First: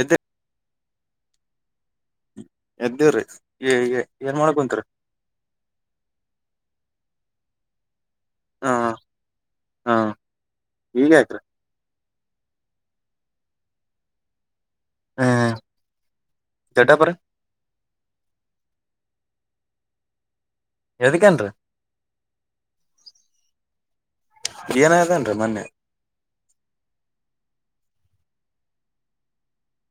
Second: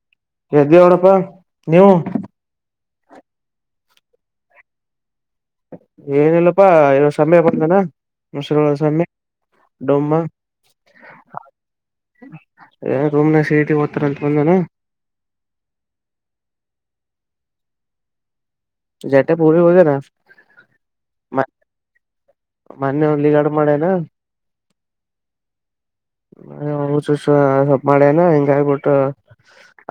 ಎದ್ದೆ. ಎದ್ದಿವಿ ನೋಡಪ್ಪಾ ನೀವು. ಎದ್ದೇವ್ರೀ ಎನ್ ಏನ್ ಮಾಡಕತ್ರಿ. ಏನಿಲ್ಲಪ್ಪಾ ಇ ಸಮಯ ಬಂದನಾ. ಎಷ್ಟು, ಹ ವರ್ಷ, ಅಲ್ಲಿ, ಹಾ ಡ್ಯಾಮ್ಮ? ಈಗ ಯಾಕ್ರಿ [unintelligible] ಏ, ರೂಮ್ನಾಗೆ, ಸೈಟ್ನಾಗ ಬರ್ತೀನಿ ಅಂತ ಹೇಳೋರ. [inaudible] ಹ್ಮ್, ದೊಡ್ಡಪ್ಪರೂ? [inaudible] ಜೆಟ್ಟಪ್ಪ, ಊರಿಗೆ, ಹೋಗ್ಯರ? [inaudible] ಏದುಕ್ಕೆನ್ರೀ? [inaudible] ಮೊನ್ನೆ ಹೋಗಿ ನೀವ್ ಏನ್ ಮಾಡಿದ್ದು? [inaudible] ಏನ ಅದನ್ರಿ ಮೊನ್ನೆ ಮಾಡಿ, ಮಾಡಿ, ಸೂಸು, ಮಾಡಿ ಹಣ ಇಂಗೆ ಆಗ್ಬಿಟ್. [unintelligible]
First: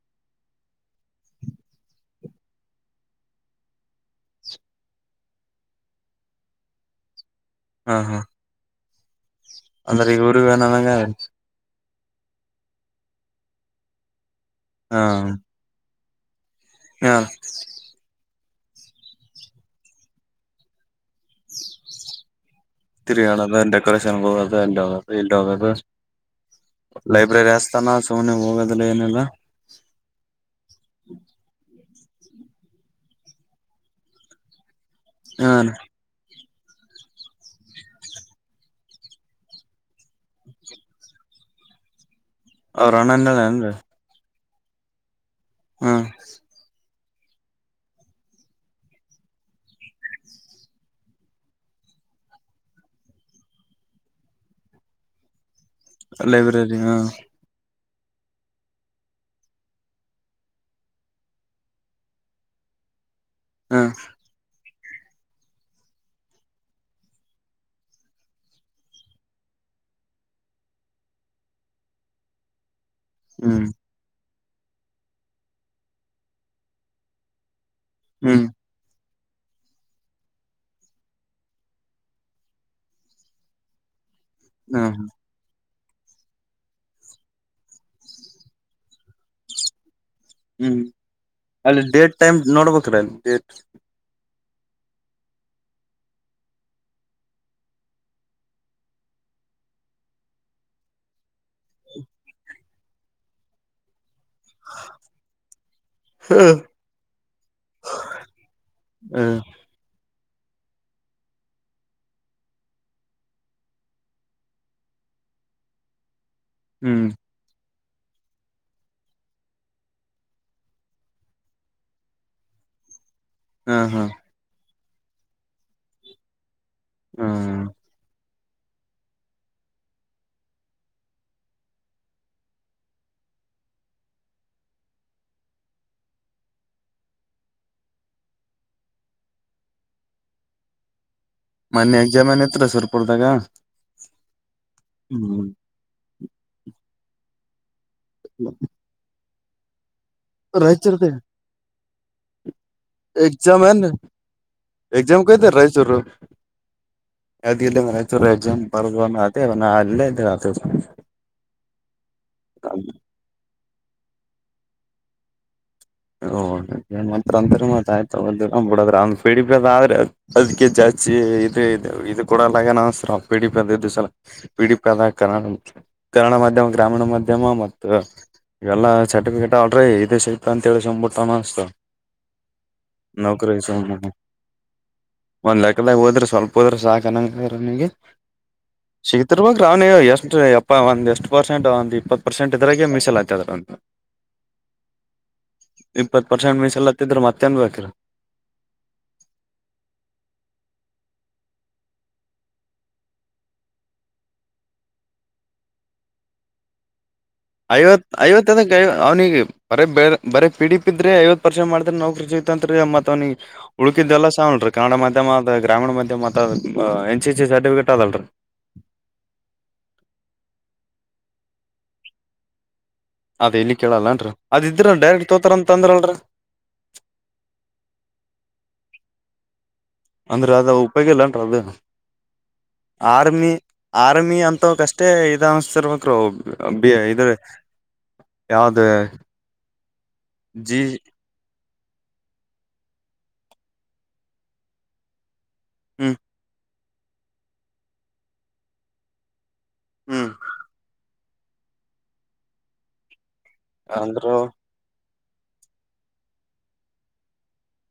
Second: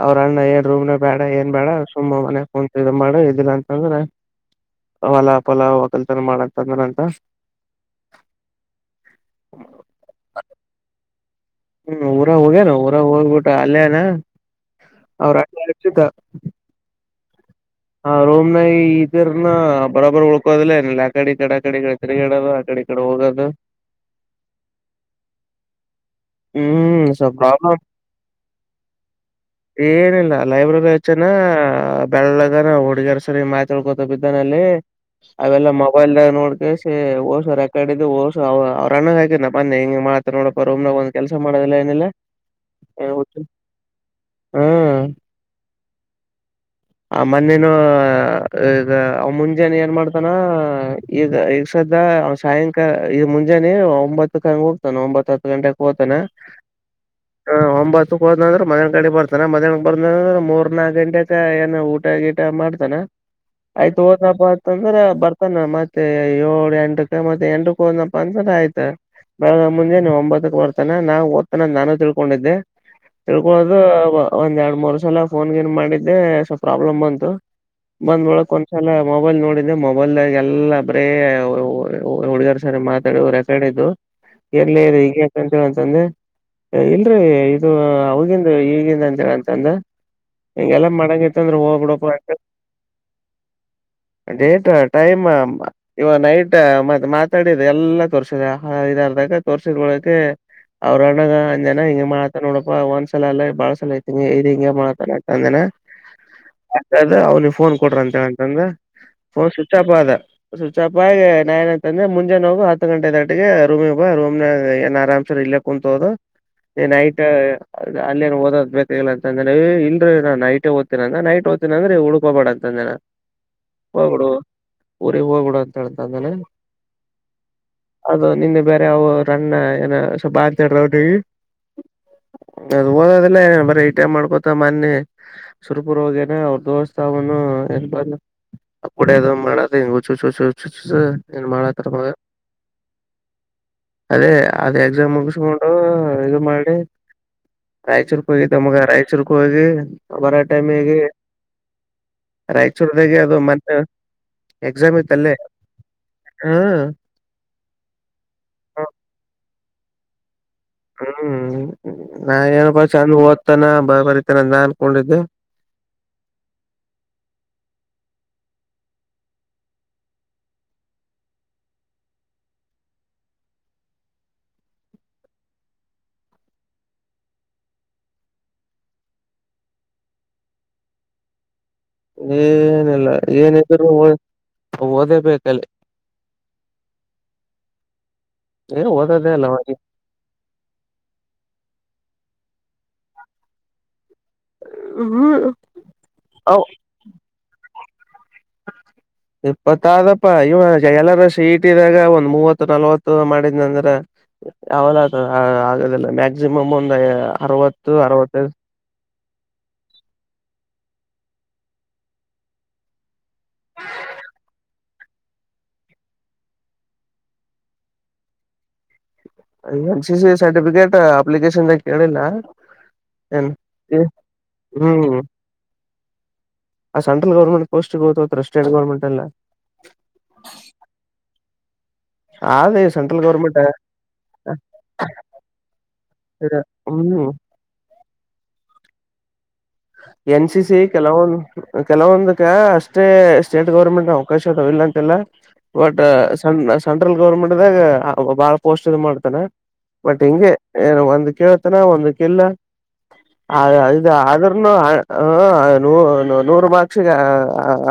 ಅವ್ರ ಅಣ್ಣ ಏನೂ, ರೂಮ್ ನ್ಯಾಗ, ಬೇಡ ಏನ್ ಬೇಡ ಸುಮ್ಮ್ ಮನೆ ಕುಂತು, ಮಾಡಿ, ಇದಿಲ್ಲ ಅಂತಂದ್ರ. [inaudible] ಹೊಲ ಪಲ ಹಕಲ್ತರ ಮಾಡಕ್ ಅಂದ್ರ ಅಂತ. [inaudible] ಹಾ, ಹಾ! [inaudible] ಆಮೇಲೆ ಇವರು ಅಣ್ಣ ನನಗೆ. [inaudible] ಹ್ಮ್ ಊರ ಹೋಗ್ಯನ ಊರಾಗ ಹೋಗ್ಬಿಟ್ಟೆ ಅಲ್ಲೇ ಅವ್ನೆ, ಅವರ ಅಕ್ಕ, ಅರುಚೂಥ.. [inaudible] ಹಾ! [unintelligible] ಹಾ, ರೂಮ್ಯನ, ಇದರ್ನ, ಬರಾಬ್ರ್, ಉಳ್ಕೋದಿಲ್ಲ, ಏನ್ನಿಲ್ಲ! [inaudible] ಆ ಕಡೆ ಇ! ಕಡೆ ಆ ಕಡೆ? ಇ, ಕಡೆ, ತಿರುಗಾಡದು ಆ, ಕಡೆ, ಇ, ಕಡೆ, ಹೋಗೋದು. [inaudible] ಕಲೆಕ್ಷನ್ ಹೋಗೋದು ಅಲ್ಲಿ, ಹೋಗೋದು, ಇಲ್ಲಿ, ಹೋಗೋದು? [inaudible] ಹ್ಮ್ ಸೊ ಲೈಬ್ರರಿ ಪ್ರಾಬ್ಲಮ್ ಹಸ್ತಾನ ಸುಮ್ನೆ ಹೋಗದಿಲ್ಲ ಏನಿಲ್ಲ? [unintelligible] ಏನಿಲ್ಲ, ಲೈಬ್ರರಿ, ಹಚ್ಚನಾ! ಬೆಳ್ಳಗನ ಹುಡ್ಗಿಯರ್ ಸ, ರಿ ಮಾತಾಳ್ಕೋತ, ಬಿದ್ದಾನಲ್ಲಿ. [inaudible] ಹ ಅವೆಲ್ಲ, ಮೋ? [inaudible] ಅಲ್ಲಿ, ಏನೂ, ನೋಡುತ್ತಿ, ಸರಿ, ಓದಿಸು, ರೆಕಾರ್ಡಿದ್ರೆ ಓದ್ಸು, ಆವಾ, ಅವರನ್ನ ಬಂದು, ಇತರ, ಮಾತಾಡ್ ನೋಡಪ್ಪ ಆತರ ರೂಮ್ನಾಗ್ ಬಂದ್! [inaudible] ಕೆಲಸ ಮಾಡೋದಿಲ್ಲ ಏನಿಲ್ಲ? [inaudible] ಅವರನ್ನ ಇದ್ದನ ಏನ್ರೀ? [inaudible] ಹೌದು! [inaudible] ಹಾ! [unintelligible] ಆಮೇಲೆ, ನೀನು ಈಗ, ಮುಂದೆ! ಏನ್, ಮಾಡ್ತಾನೆ? [unintelligible] ಈಗ ಈಗ ಸದ ಸಾಯಂಕಾಲ ಈಗ ಮುಂಜಾನೆ ಒಂಬತ್ತಕ, ಹೋಗ್ತಾನ, ಒಂಬತ್ತತ್ತು, ಗಂಟೆಗೆ ‌. [inaudible] ಏನಾ? [unintelligible] ಲೈಬ್ರರಿ ಹಾ ಹ, ಒಂಬತ್ತು, ಹೋದ್ರು, ಅಂದ್ರ ಮದುವೆ, ಕಡ್ಡೆ, ಹೋಗಿ ಬರ್ತಾನೆ, ಬರ್ತಾನ ಮ್ಯಾನ್ ಬಂದಂದ್ರ, ಮೂರ್, ನಾಲಕ್ಕು, ಗಂಟೆಗೆ, ಏನ್ ಊಟ ಗೀಟ. [inaudible] ಊಟ, ಮಾಡಿ, ಧ್ಯಾನ, ಹಾ ಆಯ್ತು, ಹೋಗು? [inaudible] ಕೋಪ ಆಯ್ತು ಅಂದ್ರೆ ಬರ್ತಾನೆ? ಮತ್ತೆ ಇವ್ಳು ಹೆಂಡ್ರು, ಹೆಂಡ್ರು, ಪಂಜರೈ, ಆಯ್ತು. [inaudible] ಬೆಳಿಗ್ಗೆ, ಮುಂಜಾನೆ, ಒಂಬತ್ತಕ್ಕೆ, ಬರುತ್ತಾನೆ? ನಾನು, ಓದುತ್ತಾನೆ, ಅಂತ ನಾನು ತಿಳ್ಕೊಂಡೆ, ಹ್ಮ್ ತಿಳ್ಕೊಳ್ಳೋದು? [inaudible] ಒಂದ್, ಎರಡು, ಮೂರು, ಸಲ, ಫೋನ್, ಗೀನ್ ಮಾಡಿದ್ದೆ! ಸ್ವಲ್ಪ, ಪ್ರಾಬ್ಲಮ್ ಬಂತು ಬಂದ್, ಹ್ಮ್ ನೋಡಿಕೊಂಡು? [inaudible] ಅಚ್ಚುವಲ್ಲಿ, ಮೊಬೈಲ್ ನೋಡಿದ್ದೆ! ಮೊಬೈಲ್ದಾಗ ಎಲ್ಲಾ ಬರೇ ಹುಡುಗರ್, ಸರಿ ಮಾತಾಡೋ ರೆಕಾರ್ಡಿಂಗ್ ಇತ್ತು. [inaudible] [inaudible] [unintelligible] ಎಲ್ಲಿ ಈಗಾಯೇನು? [inaudible] ಇವಾಗ್ಲೂ ರಜಾನ, ಇಲ್ರಿ, ಇದು, ಹೌದೇನು, ಇವಾಗ, ಏನು, ರಾಜನಂತಾನ! [inaudible] ಹ್ಮ್ ಈಗೆಲ್ಲ, ಮಾಡಬಹುದಾದಂದ್ರೆ! ಅಲ್ಲಿ ಹೋಗ್ಬಿಡಪ್ಪ, ಡೇಟ್ ಟೈಮ್ ಯಾಕಂದ್ರೆ? ನೋಡ್ಬೇಕ್ರ ಅಲ್ಲಿ ಡೇಟ್ [inaudible] ಡೇಟ್, ಅಲ್ಲ, ಟೈಮು. [inaudible] ಇಲ್ಲ ನೈಟ್ ಮತ್ತು, ಮಾತಾಡಿದ್ದೆಲ್ಲ ತೋರಿಸಿದ್ದೆ, ಇದಕ್ಕೆ, ಅರ್ಧ, ತೋರಿಸಿದೊಳಗೆ? [inaudible] ಮತ್ತೆ, ಅವ್ರ, ಅನ್ನ, ಅಂದಾನ! ಈಗ ಮಾಡಿದರೆ ನೋಡಪ್ಪ, ಒಂದು, ಸಲ, ಅಲ್ಲ, ಬಳಸಲ, ಹೇಳುತ್ಹಿನಿ. [inaudible] ಹಿಂಗೆ, ಮಾಡಕನ, ಅಂದಾನ? [inaudible] ಅಂತಾನ, ಅವ್ನಿಗೆ ಫೋನ್ ಕೊಟ್ರು, ಅಂತನಾ! ಹ್ಮ್ ಫೋನ್, ಸ್ವಿಚ್, ಆಫ್ ಆಗದ? [inaudible] ಸ್ವಿಚ್ ಆಫ್ ಆಗಿ ನಾನೇನ್ ಅಂತ ಅಂದೆ? ಮುಂದೆ ಹೋಗು ಹತ್ತು, ಗಂಟೆಗೆ, ದಟ್ಟಿಗೆ, ರೂಮ್ಗೆ, ಬಾ. [inaudible] ಆರಂಸೆ, ಇಲ್ಲೇ ಕುಂತೋಗೋದು, ಅದೇ, ಹ್ಮ್ ನೈಟು. [inaudible] ಆನ್ಲೈನ್ ಓದಬೇಕಾಗಿಲ್ಲ ಹೇ, ಇಲ್ರೀ, ನಾನು, ನೈಟ್ ಓದ್ತೀನಿ ಅಂದ, ಇಲ್ಲಾಂದ್ರೆ ಉರ್ಕೋಬೇಡ, ಅಂತ ಅಂದೆ ನಾನು. ಹಾ [inaudible] ಹಾ ಹೋಗ್ಬಿಡು ಊರಿಗ್ ಹೋಗ್ಬಿಡು ಅಂತ ಹಳ್ತೀದ್ದಾನೆ. ಆಮೇಲೆ- ಹ್ಮ [inaudible] ಅದು ನಿನ್ನೆ ಬೇರೆ ಅವ ರಣ್ಣ ಏನ ಸ್ವಲ್ಪ [unintelligible] ಬ ಅಂತ ಹೇಳ್ರ ಅವ್ರ ಅದು ಓದಿಲ್ಲಾ ಏ ಬರೆಇ ಟೆ ಮಾಡ್ಕೊತ ಮನ್ನಿ ಸುರಪುರೋಗಿನಿ ಅವ್ರ ದೋಸ್ಚವನ್ನು ಆ ಕೂಡ್ ಮಾಡದ ಹೆಂಗ ಹು ಚು ಚುು ಹು ಚುುಸ [unintelligible] ಮೊನ್ನೇ ಎಕ್ಸಾಮ ಏನ್ ಇತ್ತ ಸುರ್ಪುರ್ದಾಗ ಅದೇ ಅದ ಎಕ್ಸಾಮ್ ಹ್ಮ್ ಮುಗಿಸಕೊಂಡು ಈದ ಮಾಡಿ ರಾಯಚೂರ್ಕ ಹೋಗಿದ್ದಮಗ ರಾಯಚೂರ್ಕ ಹೋಗಿ ಬರ ಟೈಮಿಗೆ ರಾಯಚೂರ್ದ ರಾಯಚೂರ್ದಾಗೆ ಅದು ಎಕ್ಸಾಮ್ ಮತ್ತೆ ಏನ್ ಎಕ್ಸಾಮ್ ಕೊಗಿದ್ದೆರಾಯಚೂರ ಹಾ ಅದ ಇಲ್ಲ ರಾಯಚುರ್ ಅದೇ ಅಲ ಅಲ್ಲೇ [unintelligible] ಹ್ಮ್ ನಾ ಏನಪ್ಪ ಚಂದ ಓದ್ತಾನ ಬಾಳ ಬರಿತಾನ ಅಂತ್ ನಾ ಅನ್ಕೊಂಡಿದ್ದೆ [unintelligible] ಓಂತ ಮತ್ತ್ ಆಯ್ತ ಬಿಡ್ರ್ ಡಿ ಅದ ಆದ್ರೆ [unintelligible] ಅದಕ್ಕೆ ಜಾಸ್ತಿ ಇ ಇ ಇದು ಕೂಡ ಲಗ ನ ಸ ಪಿಡಿ ಪ ಅಂದ ಸಲ [unintelligible] ಪಿಡಿಪಿ ಆದ ಕನ್ನಡ ಕನ್ನಡ ಮಾಧ್ಯಮ, ಗ್ರಾಮೀಣ ಮಾಧ್ಯಮ ಮತ್ತು ಎಲ್ಲಾ ಚಟಕ ಗಟ ಅಲ್ರಿ ಇದು ಸಿಗ್ತ ಅಂತೇಳಿಬಿಟ್ಟ ಅನ್ತ [unintelligible] ಏನಿಲ್ಲ ಏನಿದ್ರು ಓದೇಬೇಕಲ್ಲಿ ಹೋದ್ರ ಸ್ವಲ್ಪ ಹೋದ್ರ ಸಾಕ್ನಂಗನಿಗೆ ಏ ಓದೋದೇ ಅಲ್ಲ ಸಿಗ್ತಿರ್ಬಕ್ ರಾವ್ನ ಎಷ್ಟ ಆ ಒಂದ ಎಷ್ಟು ಪರ್ಸೆಂಟ್ ಒಂದ ಇಪ್ಪತ್ತು ಪರ್ಸೆಂಟ್ ಇದ್ರಾಗ ಮೀಸಲಾತಿ ಆದ ನಂದು ಹ್ಮ್ [inaudible] ಇಪ್ಪತ್ ಪರ್ಸೆಂಟ್ ಮೀಸಲಾತಿದ್ರ ಮತ್ತೆ ಎನ್ ಬೇಕ್ರಿ. ಇಪ್ಪತ್ತ ಆದಪ್ಪಾ ಇವ ಎಲ್ಲಾರ ಸಿಇಟಿದಾಗ ಒಂದ್ ಮೂವತ್ತು, ನಲ್ವತ್ತು ಮಾಡಿದ ಅಂದ್ರ ಯವಲ ಆದ ಆಗದೆಲ್ಲ ಮ್ಯಾಕ್ಸಿಮಮ್ ಒಂದು ಐವತ್ತು ಐವತ್ತ [unintelligible] ಅವ್ನಿಗೆ ಬರೆ ಪಿ, ಡಿ, ಪಿಇದ್ರೆ ಐವತ್ ಪರ್ಸೆಂಟ್ ಮಾಡಿದ್ರೆ ನೌಕರಿ ಸಿಗತಂತ್ ಮತ್ತತ್ ಅವನಿಗೆ- ಉಳಕಿದ್ದೆಲ್ಲ ಸ ಆವಲ್ರಿ ಕನ್ನಡ ಮಾಧ್ಯಮ ಅ ಗ್ರಾಮೀಣ ಮಾಧ್ಯಮ ಅ ಎನ್, ಸಿ, ಸಿ ಸರ್ಟಿಫಿಕೇಟ್ ಅದಲ್ರಿ. ಎನ್, ಸಿ, ಸಿ ಸರ್ಟಿಫಿಕೇಟ್ ಅಪ್ಲಿಕೇಶನ್ದಾಗ ಕೇಳಿಲ್ಲ. ಏನ್ ಅದ್ ಇಲ್ಲಿ ಕೇಳಲ್ಲನ್ರಿಅದ ಇದ್ರ ಹ್ಮ್ ಡೈರೆಕ್ಟ್ ತೋಗತಾರ ಅಂತ ಅಂದ್ರಲ್ರಿ. ಆ ಸೆಂಟ್ರಲ್ ಗೌರ್ಮಂಟ್ ಪೊಸ್ಟ್ ಗೋತ್ಂತ್ರಿ ಸ್ಟೆಟ್ ಗೌರ್ಮೆಟ್ ಅಲ್ಲ ಅಂದ್ರ ಅದ ಉಪಯೋಗಿಲ್ಲನ್ರಿ ಅದು ಹದ [unintelligible] ಆರ್ಮಿ, ಆರ್ಮಿ ಅಂತವಕಷ್ಟೇ ಇದ ಅನ್ತಿರ್ಬೇಕರಿ ಇದ್ರ ಹ್ಮ್ [unintelligible] ಯಾವ್ದ ಎನ್ ಸಿ ಸಿ ಜಿ ಕೆಲವೊಂದು ಕೆಲವೊಂದಕ್ಕ ಅಷ್ಟೇ ಸ್ಟೇಟ್ ಗೌರ್ಮೆಂಟ್ ಅವಕಾಶ ಅದಾವ ಇಲ್ಲ ಅಂತಿಲ್ಲ ಒಟ್ ಹ್ಮ್ ಸ ಸೆಂಟ್ರಲ್ ಗೌರ್ಮೆಂಟ್ದಾಗ ಬಾಳ ಪೋಸ್ಟ್ ಇಧ್ ಮಾಡ್ತಾನ ಬಟ್ ಹ್ಮ್ ಹಿಂಗೆ ಏನು ಒಂದ ಕೇಳತನ ಒಂದಕಿಲ್ಲ ಅ ಆ ದು ಅಂದ್ರ ಆದ್ರ [unintelligible] ಹೂ ನೂರು ಬಾಕ್ಷಿಗೆ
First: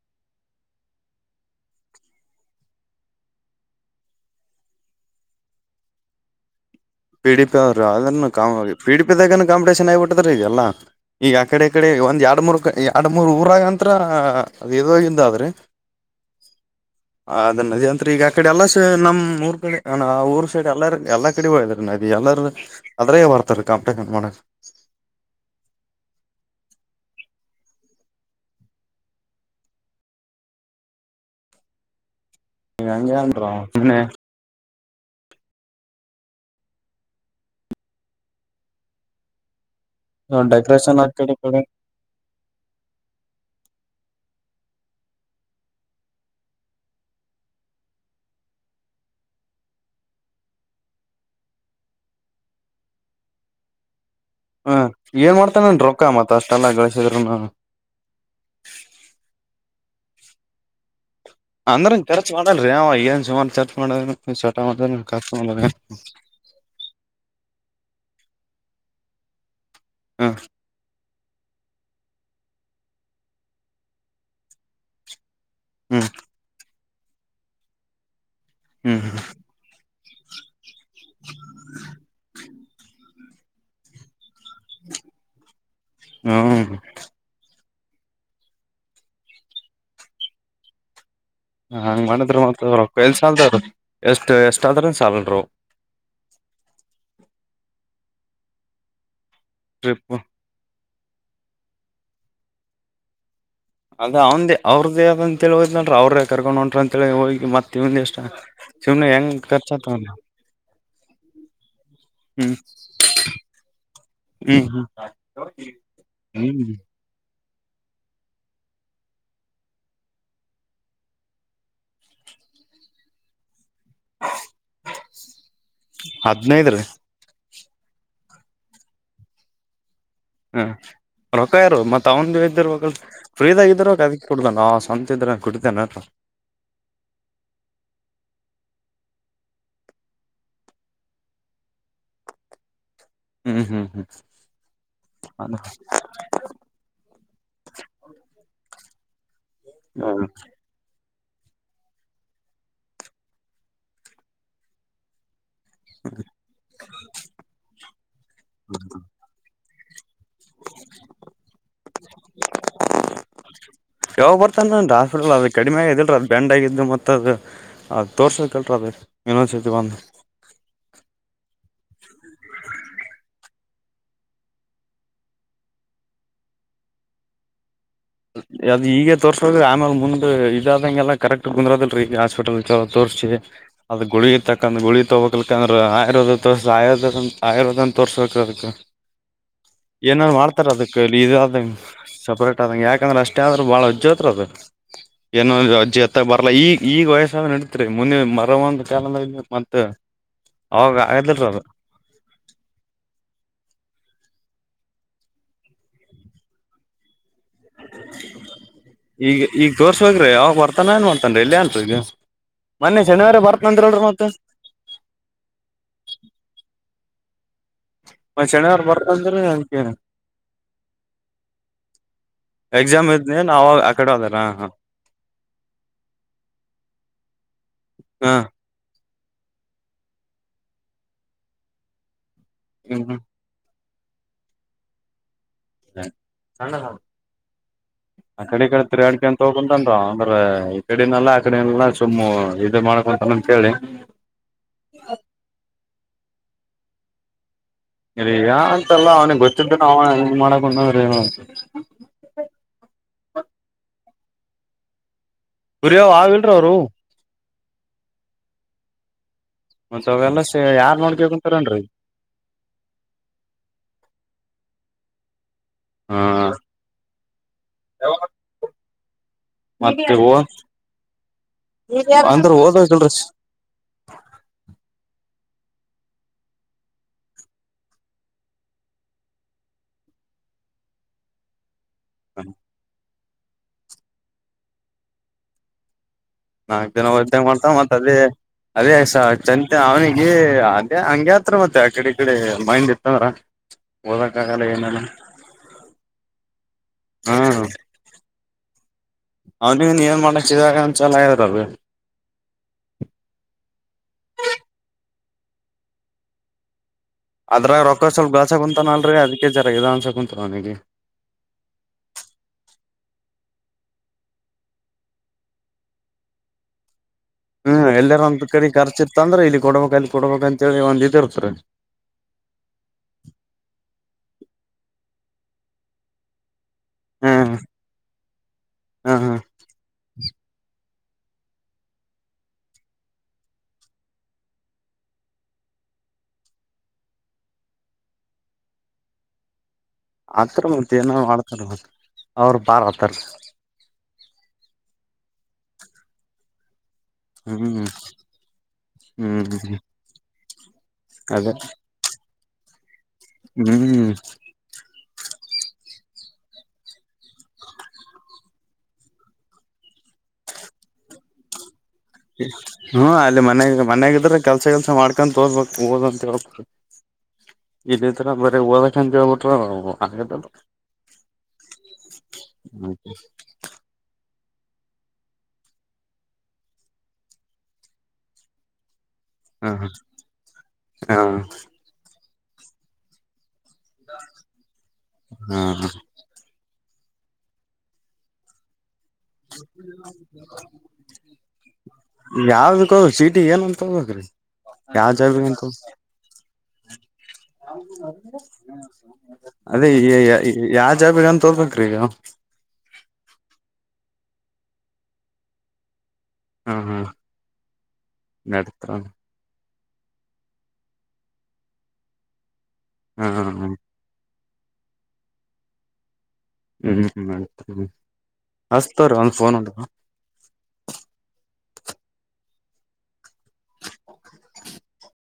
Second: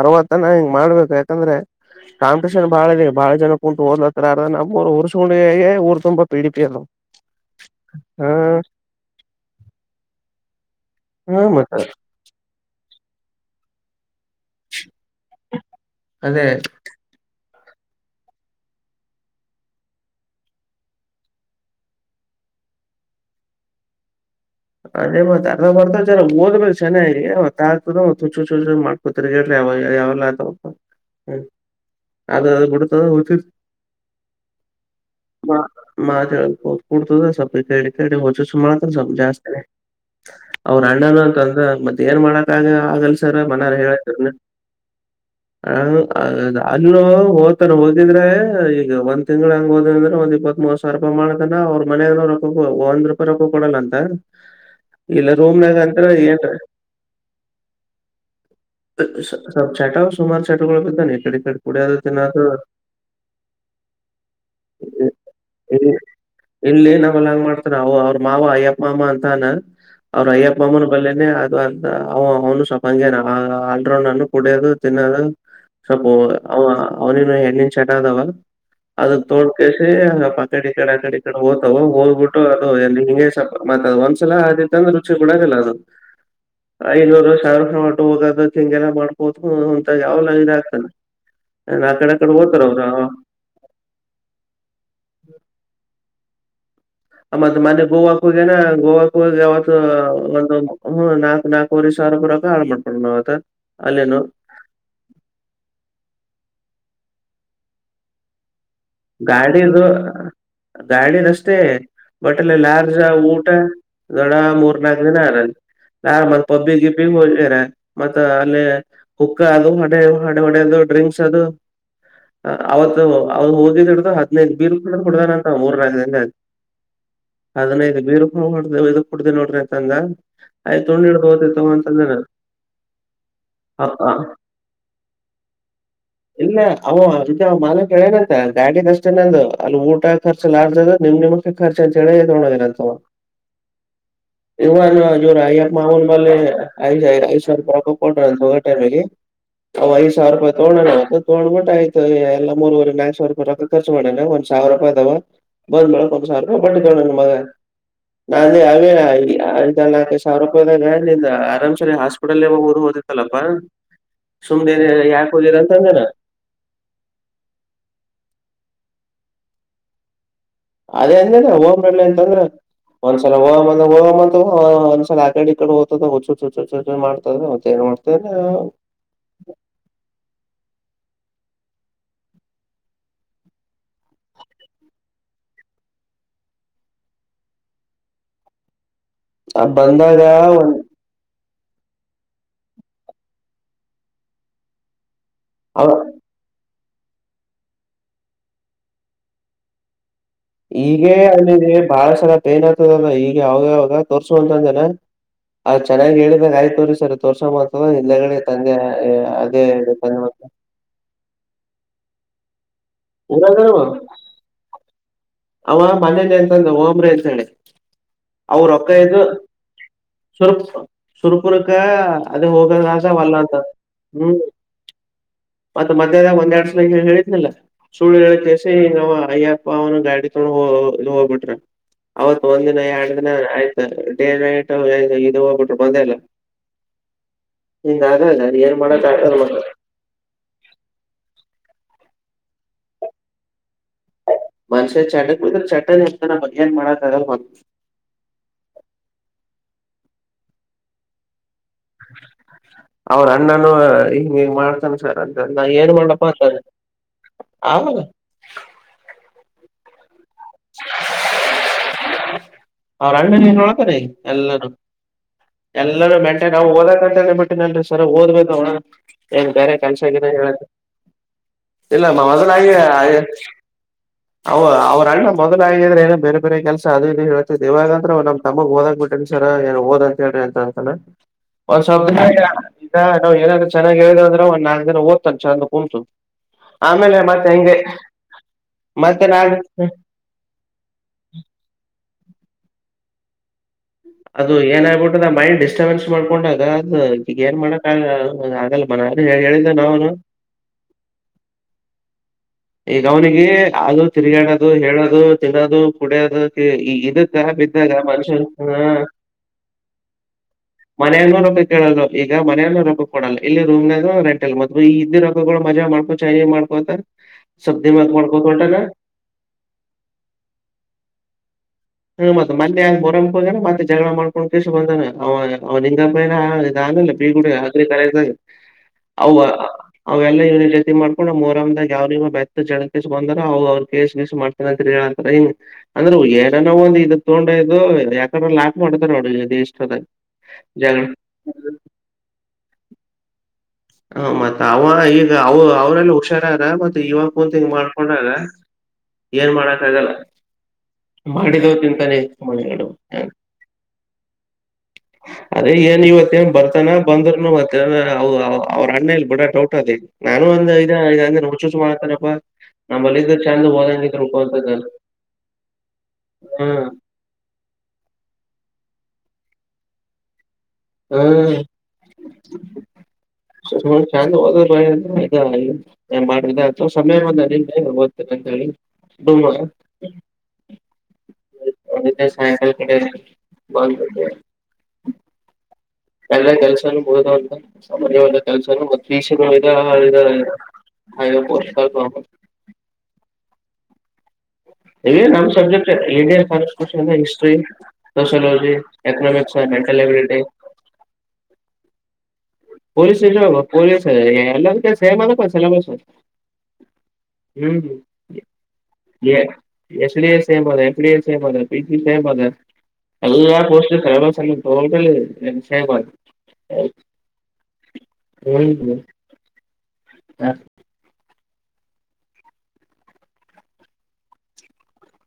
ಅರವತ್ತನ ಹಿಂಗ್ ಮಾಡ್ಬೇಕು ಯಾಕಂದ್ರೆ [unintelligible] ಕಾಂಪಿಟೇಷನ್ ಬಾಳ ಇದೆ ಬಾಳ ಜನ ಕುಂತು ಓದತರ ನಮವ್ರು ಉರ್ಕ್ ಊರು ತುಂಬಾ ಪಿಡಿ ಪಿ ಅಲ್ರ [unintelligible] ಪಿ, ಡಿ, ಪಿ ಅದ್ರಿ ಅದನು ಕ ಪಿ, ಡಿ, ಪಿದಾಗನು ಕಾಂಪಿಟೇಷನ್ ಆಗಿಬಿಟ್ಟಿದ್ರೀ ಈಗೆಲ್ಲ ಈಗ ಹಾ ಆ ಕಡೆ ಮತ್ತ ಈಡೆ ಒಂದ ಎರಡು ಮೂರು, ಎರಡು ಮೂರು ಊರಾಗಂತ್ರ ಅದ ಎಾಗಿಿಂದ ಆದ್ರೆ [inaudible] ಅದೇ ಹ ಅದ ನದಿ ಅಂತರ ಈಗ ಆ ಕಡೆ ಎಲ್ಲಾ ಸ ನಮ್ ಊರ್ ಕಡೆ ಹಣ ಆ ಊರ್ ಸೈಡ್ ಎಲ್ಲ ಎಲ್ಲ ಕಡೆ ಹೋಗದ್ನರಿ. ಅದು ಎಲ್ಲರ ಅದ್ರಗೆ ಬರ್ತಾರೆ ಕಾಂಪಿಟೇಷನ್ ಮಾಡಕ. ಅದೇ ಮತ್ತತ್ ಅರ್ದ [inaudible] ಚೆನ್ನಾಗಿ. [unintelligible] [unintelligible] ಯಾವಲ್ಲತ. ಅದ [unintelligible] [inaudible] ಹ [unintelligible] [inaudible] ಅವ್ರ ಡೆಕೋರೇಷನ್ ಆ ಅಣ್ಣನ ಕಡೆ ಈ ಅಂತಂದ ಕಡೆ ಮತ್ತ ಏನ್ ಮಾಡಕಾಗ ಆಗಲ್ಸರ್ ಮನಾರ ಹೇಳತರ್. ಹಾ ಹ ಅಲ್ಲ ಹಓ್ತಾನ ಹೋಗಿದ್ರೆ ಈಗ ಒಂದ್ ತಿಂಗ್ಳ ಹಂಗ ಹೋದ ಅಂದ್ರೆ ಒಂದ್ ಇಪ್ಪತ್ತ್ರ್. ಸ್ವರ್ಪ ಮಾಡತನ ಅವ್ರ ಮನ ರೊಕ್ಕ ಒಂದ್ೂಪಿ ರೊಕ್ಕ ಕೊಡಲ್ಲ ಅಂತ. ಹ್ಮ ಇಲ್ಲ ಏನ್ ಮಾಡ್ತಾನ ರೂಮ್ನಾಗ ನನ್ ಅಂತ್ರ ರೊಕ್ಕ ಮತ್ತತ್ ಏನ್ ಅಷ್ಟೆಲ್ಲ ಗಳಸಿದ್ರುನು. ಚಟ ಸುಮು ಚಟಗಳಗಳು ಬಗ್್ದಾನತರಿ. ಅಂದ್ರನ್ ಚರ್ಚ್ ಮಾಡಲ್ೀ ಅವ ಏನ್ ಸುಮಾರು ಚರ್ಚ್ ಮಾಡ [unintelligible] ಇಲ್ಲಲ್ಲಿ ಏನ ಅವಲ್ಲಂಗ ಮಾಡ್ತಾರ ಅವವು ಅವ್ರ ಮಾವ ಅಯ್ಯಪ್ಪ ಮಾ ಅಮ್ಮ ಅಂತಾನ. ಅವ್ರ ಹ್ಮ್ ಅಯ್ಯಪ್ಪ ಅಮ್ಮನ ಬಲ್ಲೇನೆ ಅದು. ಅವನು ಸ್ವಲ್ಪ ಹಂಗೇ ಆಲ್ರೌಂಡ್ ಅನ್ನು ಕುಡಿಯೋದು ತಿನ್ನೋದು ಸ್ವಲ್ಪ. ಹ್ಮ್ ಅವ ಅವ್ನಿನ್ ಹೆಣ್ಣನ್ ಚಟ್ದವ ಅದ ಹ್ಮ್ ತೋಡ್ಕಸಿ. ಕಡಿ ಕಡ ಕಡಿ ಕಡೆ ಓ್ತವ ಓದ್ಬಿಟ್ಟು ಅದು ಎಲ್ಲಿ ಹಿಂ [inaudible] ಒಂದ್ಸಲ ಆದ. ವೃಕ್ಷ ಗೂಡಾಗಲ್ಲ ಅದು. ಹ್ಮ್ ಐನೂರುಷಾವಿರ ಹೊಟ್ಟು ಹೋಗೋದ ಹಿಂಗೆಲ್ಲ ಮಾಡ್ಕೋದು ಹೊಂತ [unintelligible] ಯಾವಲ್ಲ ಇದ ಆಗ್ತಾನ. ಹ ಹಂಗ್ ಮನಿದ್ರ ಮ ಎಲ್ ಸಾಲದ ಎಷ್ಟ್ ಎಷ್ಟ ಆದ್ರ ಸಲ್ರು. ಮತ್ ಮನೆೆ ಗೋವಾಕ್ಕ ಹೋಗ್ಯನಾ ಗೋವಾಕ್ಕ ಹೋಗಿ ಯಾವತ್ತು ಟ್ರಿಪ್ ಒಂದು. ಹ್ಮ್ ನಾಕಕ್ ನಾಕವರೆ ಸಾವರುರಕ ಹಾಳ ಮಾಡ್ಕೊಂಡ ನಾವ್ತ್ತ. ಅದ ಅವಂದೇ ಅವ್ರದ್ದೇ ಅದ ಅಂತ ಹೇಳಿೋದ್ ನಡ್ರ ಅವ್ರೇ ಕರ್ಕೊಂಡ್ ಹೊಂಟ್ರ ಅಂತೇಳಿ ಹೋಗಿ ಮತ್ತ ಇವಂದ ಎಷ್ಟ. ಸುಮ್ನೆ ಹೆಂಗ್ ಗಾಡಿದು ಖರ್ಚಾತವಲ್ಲ ಗಾಡಿ ರಷ್ಟೇ. ಬಟ್ಟಲ್ಲಿ ಹ್ಮ್ ಲಾರ್ಜ ಊಟ ದಡ ಹ್ಮ್ ಮೂರ್ ನಾಕ ದಿನ ಆರ ಲ್ ಹ್ಮ್ ಮ ಹ್ಮ್ ಪಬ್ಬಿ ಗಿ. ಫಿಲ್ಮ್ ಹೋದಾರೆ ಮತ್ತ ಅಲ್ಲಿ. ಕುಕ್ಕಾ ಅದು ಹಡೆ ಹೊಡೆ ಅದು ಡ್ರಿಂಕ್ಸ್ ಅದು ಅವತ್ತು. [unintelligible] ಡ ಹದಿನೈದು ಬೀರ್ ಕುಡಾನ ಅಂತ ಮೂರ್ನಕ್ ದಿಂದಾಗಾ. ಹದ್ನೈದ ರೀ ಅದ್ಐ ಬೇ ಇದಕ್ ಕುಡ್ದ ನೋಡ್ರಿತಂಗ. ಹ್ಮ ರೊಕ್ಕ ಯಾರು ಮತ್ತತ್ ಅವ್ನ್ ಭ ಇದ್ದರುೋಬೇಕಲ್ರಿ. ಫ್ರೀದಾಗ ಇದ್ರಾಗ ಅದಕ್ಕೆ ಕುಡ್ದ ನ ಆ ಸಂತ ಇದ್ರ ಕುಡತೇನ. ಇಲ್ಲ ಅವ ಅಜ ಮಾನಗಳು ಏನತ್ತ. ಗಾಡಿ ಅಷ್ಟೇನೆಂದ ಅಲ್ಲಿ ಊಟ ಖರ್ಚ ಲಾರ್ಜ ಅದ ನಿಮ್ ನಿಮಮ್ಮಕ್ಕೆ ಖರ್ಚ ಅಂತ ಹೇಳಿ ತಗೋದಿ ಅಂತವವಾ. ಹ್ಮ್ ಹ್ಮ್ ಹ್ಮ್ ಇವ ನೋ ಎವರ್ ಅಯಪ್ಮಮವನ್. ಆ ಐ ಐದ ಸಾವಿರ ರೂಪಾಯಿ ಕೊ್ರ ಅಂತ ಹೋಗೋ ಟೈಮಿಗೆ ಅವ ಐದ ಸಾವಿರ ರೂಪಾಯಿ. ತೋಂಡನ ತಗ್ಬಿಟ್ಟ ಆಯತ ಎಲ್ಲ ಮೂವರೆ ನಾಕ್ಸವಾರ. ರೊಕ್ಕ ರ್ಚು ಮಾಡೇನೆ ಒಂದ್ಾವಿರ ರೂಪಾಯ್ದಾವ. ಬಂದ ಮಳ ಕೊಂ ಸಾವಿ ಬಟ್ ಕಣ ಮಗ ನಾ ಅ ಅವ. [unintelligible] ಸಾವಿರ ರೂಪಾಯಿದಾಗ ನಿ ಆರಾಮ್ ಸರಿ ಹಾಸ್ಪಿಟಲ್ ಓ್ ಓದಿತ್ತಲಲ್ಪ್ಪಾ. ಯಾವಾಗ ಸುಮ್ನೆಿ ಬರ್ತಾನ ಯಾಕ ಹಾಸ್ಪಿಟಲ್ ಅದು ಹುದಿರ ಅಂತ ಕಡಿಮೆ ಅಂದನ. ಆಗಿದಿಲ್ರ ಅದು ಬೆಂಡ್ ಆಗಿದ್ದು ಮತ್ತುತ್ತ ಅದು ಅದು ತೋರ್ಸೋದ ಕಲ್ರ ಅದ ಇನೊನ್ಸತಿ ಬಂದು. ಅದೇ ಅಂಡ್ಯಾಲ್ಲೆ ಹಓಬಡ್ಲೇ ಅಂತಂದ್ರ. ಒಂದ್ಸಲ [unintelligible] ಒಂದ್ಸಲ ಆ ಕಡೆಡಿ [inaudible] ಮಾಡ್ತದ ಮ ಏನ್ ಮಾಡ್ತ. ಅ ಈಗ. ತೋರ್ಸೋ್ ಆಮೇಲೆ ಮುಂದೆ ಇದಾದಂಗೆಲ್ಲ ಕರೆಕ್ಟ್ ಕುಂದ್ರೋದಲ್ರಿ ಈಗ ಹಾಸ್ಪಿಟಲ್ ಚ ತೋರ್ಸಿ. ಅದ ಗುಳಿ ತಕಂದ ಗುಳಿ ತಗೋಕ್ಲಕ ಅಂದ್ರ ಆಯುರ್ವೇದ ತೋರ್ ಆಯುರ್ವೇದ ಆಯುರ್ವೇದನ್ ತೋರ್ಸ್ಬೇಕ ಅದಕ್ ಬಂದಾಗ ಏನಾದ್ರು ಮಾಡ್ತಾರ ಅದಕ್ಕಲ್ಲಿ ಇದಾದಂಗ ಸಪ್ರೇಟ್ ಆದಂಗ ಯಾಕ ಯಾಕಂದ್ರೆ ಅಷ್ಟೇ ಆದ್ರ ಬ ಭಾಳ ಅಜ್ಜ ಹತ್ರ ಅದ ಏನಂದ ಒಂದ್ ಅಜ್ಜ ಹತ್ರ ಮತ್ತ ಬರ್ಲಾ ಈಗ ಈಗ ವಯಸ್ಸ ನಡತ್ರಿ ಮುಂದೆ ಮರ ಒಂದ್ ಕಾಲ ಮತ್ತತ್ ಈಗೇ ಅಲ್ಲಿ ಬಾಳ ಸಲ ಫೇಲ್ ಆತದಲ್ಲ ಈಗ ಅವಾಗ ಅವಾಗ ತೋರ್ಸುವ ಅಂತಂದನ ಅ ಚೆನ್ನಾಗಿ ಹೇಳಿದ ಆಯ್ತ ತೋರಿಸ ಸರ್ ತೋರ್ಸ ಮ್ತದ ಹಿಂದಗಡೆ ತಂದೆ ಅದೇ ತೆ ಮನ ಏನ್ ಮಾಡ್ತನ ಇಲ್ಲಿ ಅಂತ್ ಈಗ ಮೊನೇ ಶನಿವಾರ ಬರ್ತನ ಊರಾಗನು ಅಂದ್ರಲ್ರಿ ಮತ್ತ ಅವಾ ಮನೇಲಿ ಎಂತಂದ ಒಬ್ರ ಅಂತ ಹೇಳಿ ನಾ ಶನಿವಾರ ಬರ್ತ ಅಂದ್ರೆ ಅಕ ಸುರ್ಕ್ ಸುರ್ಪುರಕ ಅದೇ ಎಕ್ಸಾಮ್ ಹೋಗದ ವಲ್ಲ ಇದ್ನೇನ್ ಅಂತ ಅವಾಗ ಆಕಡೆ ಹ್ಮ್ ಹೋದಾರ ಹಾ ಮತ್ತ ಮಧ್ಯಾಹದ ಒಂದೆರಡು ಸಲ ಹೇಳಿದನಲ್ಲ ಸುಳ್ಳು ಹಾ ಹೇಳಕ್ಕೆಷ್ಟ ನ ಅಯ್ಯಪ ಅವನು ಗಾಡಿ ತೋಗೋಂಡ ಹೋಗಿಬಿಟ್ರ [unintelligible] ಅವತ್ ಒಂದ್ ದಿನ ಹ್ಮ್ ಎರಡ್ ಹ್ಮ್ ದಿನ ಆಯ್ತು ಡೇ ನೈಟ್ ಇದು ಹೋಗ್ಬಟ್ಟ ಬಂದೇ ಇಲ್ಲ ಹಿಂಗ ಆಗದ ಏನ್ ಮಾಡಕ ಆಗದ ಅಂದ್ರೆ ಈ ಕಡಿನಲ್ಲಾ ಆ ಕಡೆೆಲ್ಲ ಸುಮ್ಮು ಇದು ಮಾಡಕೋಂತಾನ ಅಂತೇಳಿ ಮನುಷ್ಯ ಚಟಕ ಬಿದ್ರ ಚೆಟಾನ್ ಹತಾನ ಬಿ ಯನ್ ಮಾಡಕ ಆಗಲ್ಲ ಅರಿ ಯಾಗ ಅಂತಲ್ಲ ಅವ್ನಿಗೆ ಗೊತ್ತಿದ್ದ ಅವ ಮಾಡಕೊಂಡಂದ್ರ ಏನು ಅವ್ರ ಅಣ್ಣನು ಹಿಂಗ ಮಾಡ್ತಾನ ಸರ್ ಅಂದ ಸರ್ ನಾ ಏನ ಕುರಿಯವ್ ಮಾಡಪ್ಪ ಆವಿಲ್ರಿ ಅತನೆ ಅವ್ರು ಆಗುದ ಒಂತ್ಸವಾಗಲ್ಲ ಯಾರ್ ನೋಡ್ಕಬೇಕ ಅಂತಾರೇನ್ರರಿ ಅವ್ರ ಅನ್ನನೇ ನೋಳ್ತಾನ ಎಲ್ಲರ ಎಲ್ಲರೂ ಹಾ ಮೆಂಟೈನ್ ನಾವು ಓದಕ ಅಂತ ಬಿಟ್ಟನ ಸರ್ ಓದ್ಬೇಕ ಅವನ ಏನ್ ಬೇರೆ ಮತ್ತೆ ಕಲ್ಸಗ ಓ ಹೇಳ ಇಲ್ಲಮ್ಮ ಅಂದ್ರ ಮೊದ್ಲಾಗಿ ಓದಬೇಕಲ್ರಿ ಆಗತಿ ಅವ ಅವ್ರ ಅಣ್ಣ ಮೊದಲ ಆಗಿದ್ರೆ ಏನನು ಬೇರೆ ಬೇರೆ ಕೆಲಸ ಅದು ಇದು ಹೇಳ ಯ ಇವಾಗ ಅಂದ್ರ ಅವ ನಮ್ಮ ತಮ್ಮಗ ಓದಾಗ್ ಬಿಟ್ರನ್ ಸರ್ ಏನ್ ಓದ್ ಅಂತ ಹೇಳ್ರಿ ಅಂತ ಅಂತಾನಾ ಒಂದ್ ಸ್ವ ಇದ ನಾವ್ ಏನಾದ್ರರು ಚೆನ್ನಾಗ ಹೇಳ್ದ ಅಂದ್ರ ಒಂದ ನಾಕ್ ದಿನ ಓದುತ್ತಾನ ಚಂದ ಕುಂತು ನಾಲ್ಕ್ ದಿನ ಆಮೇಲೆ ಓದ್ದಂಗ ಮತ್ತೆ ಮಾಡ್ತಾವ ಹೆಂಗೆ ಮತ್ತ ಅದೇ ಅದೇ ಮತ್ತೆ ನಾಲ್ಕ್ ಚಂತೆ ಅವನಿಗೆ ಅದೆ ಹಂಗೆತ್ರ ಮತ್ತೆ ಅ ಕಡೆ ಇಕಡೆ ಮಂದಿ ಇತ ಅದ್ರ ಅದು ಏನ ಆಗಬಿಟ್ಟದ ಆ ಮೈಂಡ್ ಡಿಸ್ಟರ್ಬೆನ್ಸ್ ಮಾಡ್ಕೊಂಡಾಗ ಅದು ಹ್ಮ ಏನ್ ಮಾಡಕ್ ಆಗಲ [unintelligible] ಅವನಿಗ ಏನ್ ಮಾಡಿದಾಗ ಚಲೋ ಆದಲ್ ಬಿ [unintelligible] ಈಗ ಅವನಿಗೆ ಅದು ತಿರುಗಾಡದು ಹೇಳೋದು ತಿನ್ನೋದು ಕುಡಿಯೋದು ಇದ ಅದ್ರ ರೊಕ್ಕ ಸ್ವಲ್ಪ ಗಳಸ ಕುಂತಾನ ಅಲ್ರೀ ಅದಕ್ಕೆ ಜರಾ ಇದ ಅನ್ಸ ಕುಂತ ಅವನಿಗಿ ಈಗ ಮನೆಯಾಗನ್ನು ರೊಕ್ಕ ಕೇಳಲ್ಲ ಈಗ ಮನೆಯನ್ನೋ ರೊಕ್ಕ ಕೊಡಲ್ಲ ಇ ರೂಮ್ ರೆಂಟ್ ಇಲ ಮತ್ ಈ ಇದ್ದ ರೊಕ್ಕಗಳು ಮಜಾ ಮಾಡಕೋಂತ ಚೈನಿ ಮಾಡ್ಕೋತಾ [unintelligible] ಹ್ಮ್ ಎಲ್ಲಾರ ಒಂದ್ ಕಡೆ ಖರ್ಚ ಇರ್ತ ಅಂದ್ರ ಇ ಕೊಡಬೇಕ ಅಲ್ಲಿ ಕೊಡಬೇಕ್ ಅಂತೇಳಿ ಒಂದ್ ಇದ ಇರ್ತ್ರಿ ಹ್ಮ ಮತ್ತ ಮೊನ್ನೆ ಮೊಹರಂಮಕ್ ಹೋಗನ ಮತ್ತೆ ಜಗಳ ಮಾಡ್ಕೊಂಡ್ ಕೆಸಿ ಬಂದಾನ ಅವ ಅವ್ ನಿಂಗಪ್ಪನ ನಾನಲ್ಲ ಬಗಡ ಹ್ಮ್ ಆದ್ರೆ ಕರೆಂಟ್ ಹ್ಮ್ ಹ್ಮ್ ಅವೆಲ್ಲ ಇನ್ ಜತಿ ಮಾಡ್ ಕ ಮೋರಮದಾಗ ಯಾವ್ರಗ ಬೆತ್ತ ಜಡ್ ಕೇಸ್ ಬಂದಾರ ಅವ್ರರು ಕೇಸ್ ಗೀಸ್ ಮಾಡ್ತೇನಂತ ಹೇಳಂತಾರ ಹಿ ಅಂದ್ರೆ ಏನನ ಒಂದ ಇದ ತಗೊಂಡ ಇದು ಯಾಕಡ್ರ ಲಾಕ್ ಮಾಡ್ತಾರ ಅವಷ್ಟದ ಹಾಕ್ತಾರ ಮತ್ತ ಏನ ಮಾಡಡ್ತಾರ ಅವರು ಬಾರ್ ಆತಾರ ಹ ಮತ್ತ ಅವ ಈಗ ಅವ ಅವ್ರಲ್ಲ ಹುಷಾರಾದಾ ಮತ್ ಯುವ ಕುಂತ ಹಿಂಗ್ ಹ್ಮ್ ಮಾಡ್ಕೊಂಡಾಗ ಏನ್ ಹ್ಮ್ ಮಾಡಕ್ ಆಗಲ್ಲ ಅದೇ ಮಾಡಿದ ಅವ ತಿಂತಾನೇ ಮನೆಗಡು ಹ್ಮ್ ಅದೇ ಏನ್ ಇವತ್ತೇ ಏನ್ ಬರ್ತಾನ ಬಂದ್ರನು ಮತ್ತ ಅವ್ರ ಅಣ್ಣ ಇಲ್ ಬಿಡದ್ ಡೌಟಾದ್ ಈಗ ನಾನು ಒಂದ ಇದ ಅಂದ್ರ ಹುಚ್ಚ್ ಹುಚ್ಚ್ ಮಾಡ್ತನೆಪ್ಪ ಹ್ಮ್ ಅಲ್ಲಿ ಮನಾಗ ಮನ್ಯಾಗಿದ್ರ್ ಕೆಲ್ಸ ಅಂತದ ಗಿಲ್ಸ ಮಾಡ್ಕೊಂಡು ಓದ್ಬೇಕು ಓದಂತ ಹೇಳಬೇಕ್ ಹ್ಮ ಇದೆ ತರ ಬರೆ ಓದಕ ಅಂತ ಕೇಳ್ಬಿಟ್ರ ಹಾಗಲ್ಲ ಅದು ಹ್ಮ್ [unintelligible] ಚೆಂದ ಓದು ಏನ್ ಮಾಡ್ರಿದೆ ಆಯ್ತೊ ಸಮಯ ಒಂದ ನಿನ್ನೆ ಹೊತ್ತಿನಿ ಅಂತ ಹೇಳಿ ಬಂದ್ ಹ ಹ ಅದಕ್ಕೆ ಸಾಯಂಕಲ್ ಕಡೆ ಬಂದಿದ್ ಹಾ ಎಲ್ಲ ಕೆಲ್ಸನು ಮುಗದವಂತ್ ಸಾಮಾನ್ಯವಾದ ಕೆಲ್ಸನು ಮತ್ತ್ ಶಶ ಸ್ವಲ್ಪ [unintelligible] ಯಾವ್ದುಕು ಸಿಟಿ ಏನ್ ಅಂತ ತೊಂಮದ್ರೀ [unintelligible] ಇದೆ ನಮ್ಮ್ subject Indian forest question history sociology ಅದೇ ಯಾವ ಜಾಬಿಗಂತ ಹೊಬೇಕ್ರಿ ಈಗ ಪೊಲೀಸ್ಟೇಷನಲ್ಲಿ ಪೊಲೀಸ್ ಎಲ್ಲದಕೇನ ಸೇಮದಪ್ಪಾ ಸೆಲೆಬಸ್ ಹಾ ಹಾ ಹ್ಮ್ ನಡತ್ರ ಎ ಎಸ್ ಡಿ ಎ ಸೇಮ ಅದ್ ಎ ಫಡಿ ಎ ಸೇಮ ಅದ್ ಪಿಸಿ ಸೇಮ್ ಅದ್ ಹಾ ಎಲ್ಲಾ ಹ್ಮ್ ಕೋರ್ಸ್ ಸೆಲಬಸನು ಟೋಟಲಿ ಸೇಮದ್ ಹ್ಮ್ ನಡಿತದ್- [unintelligible] ಹ್ಮ ಹ [inaudible]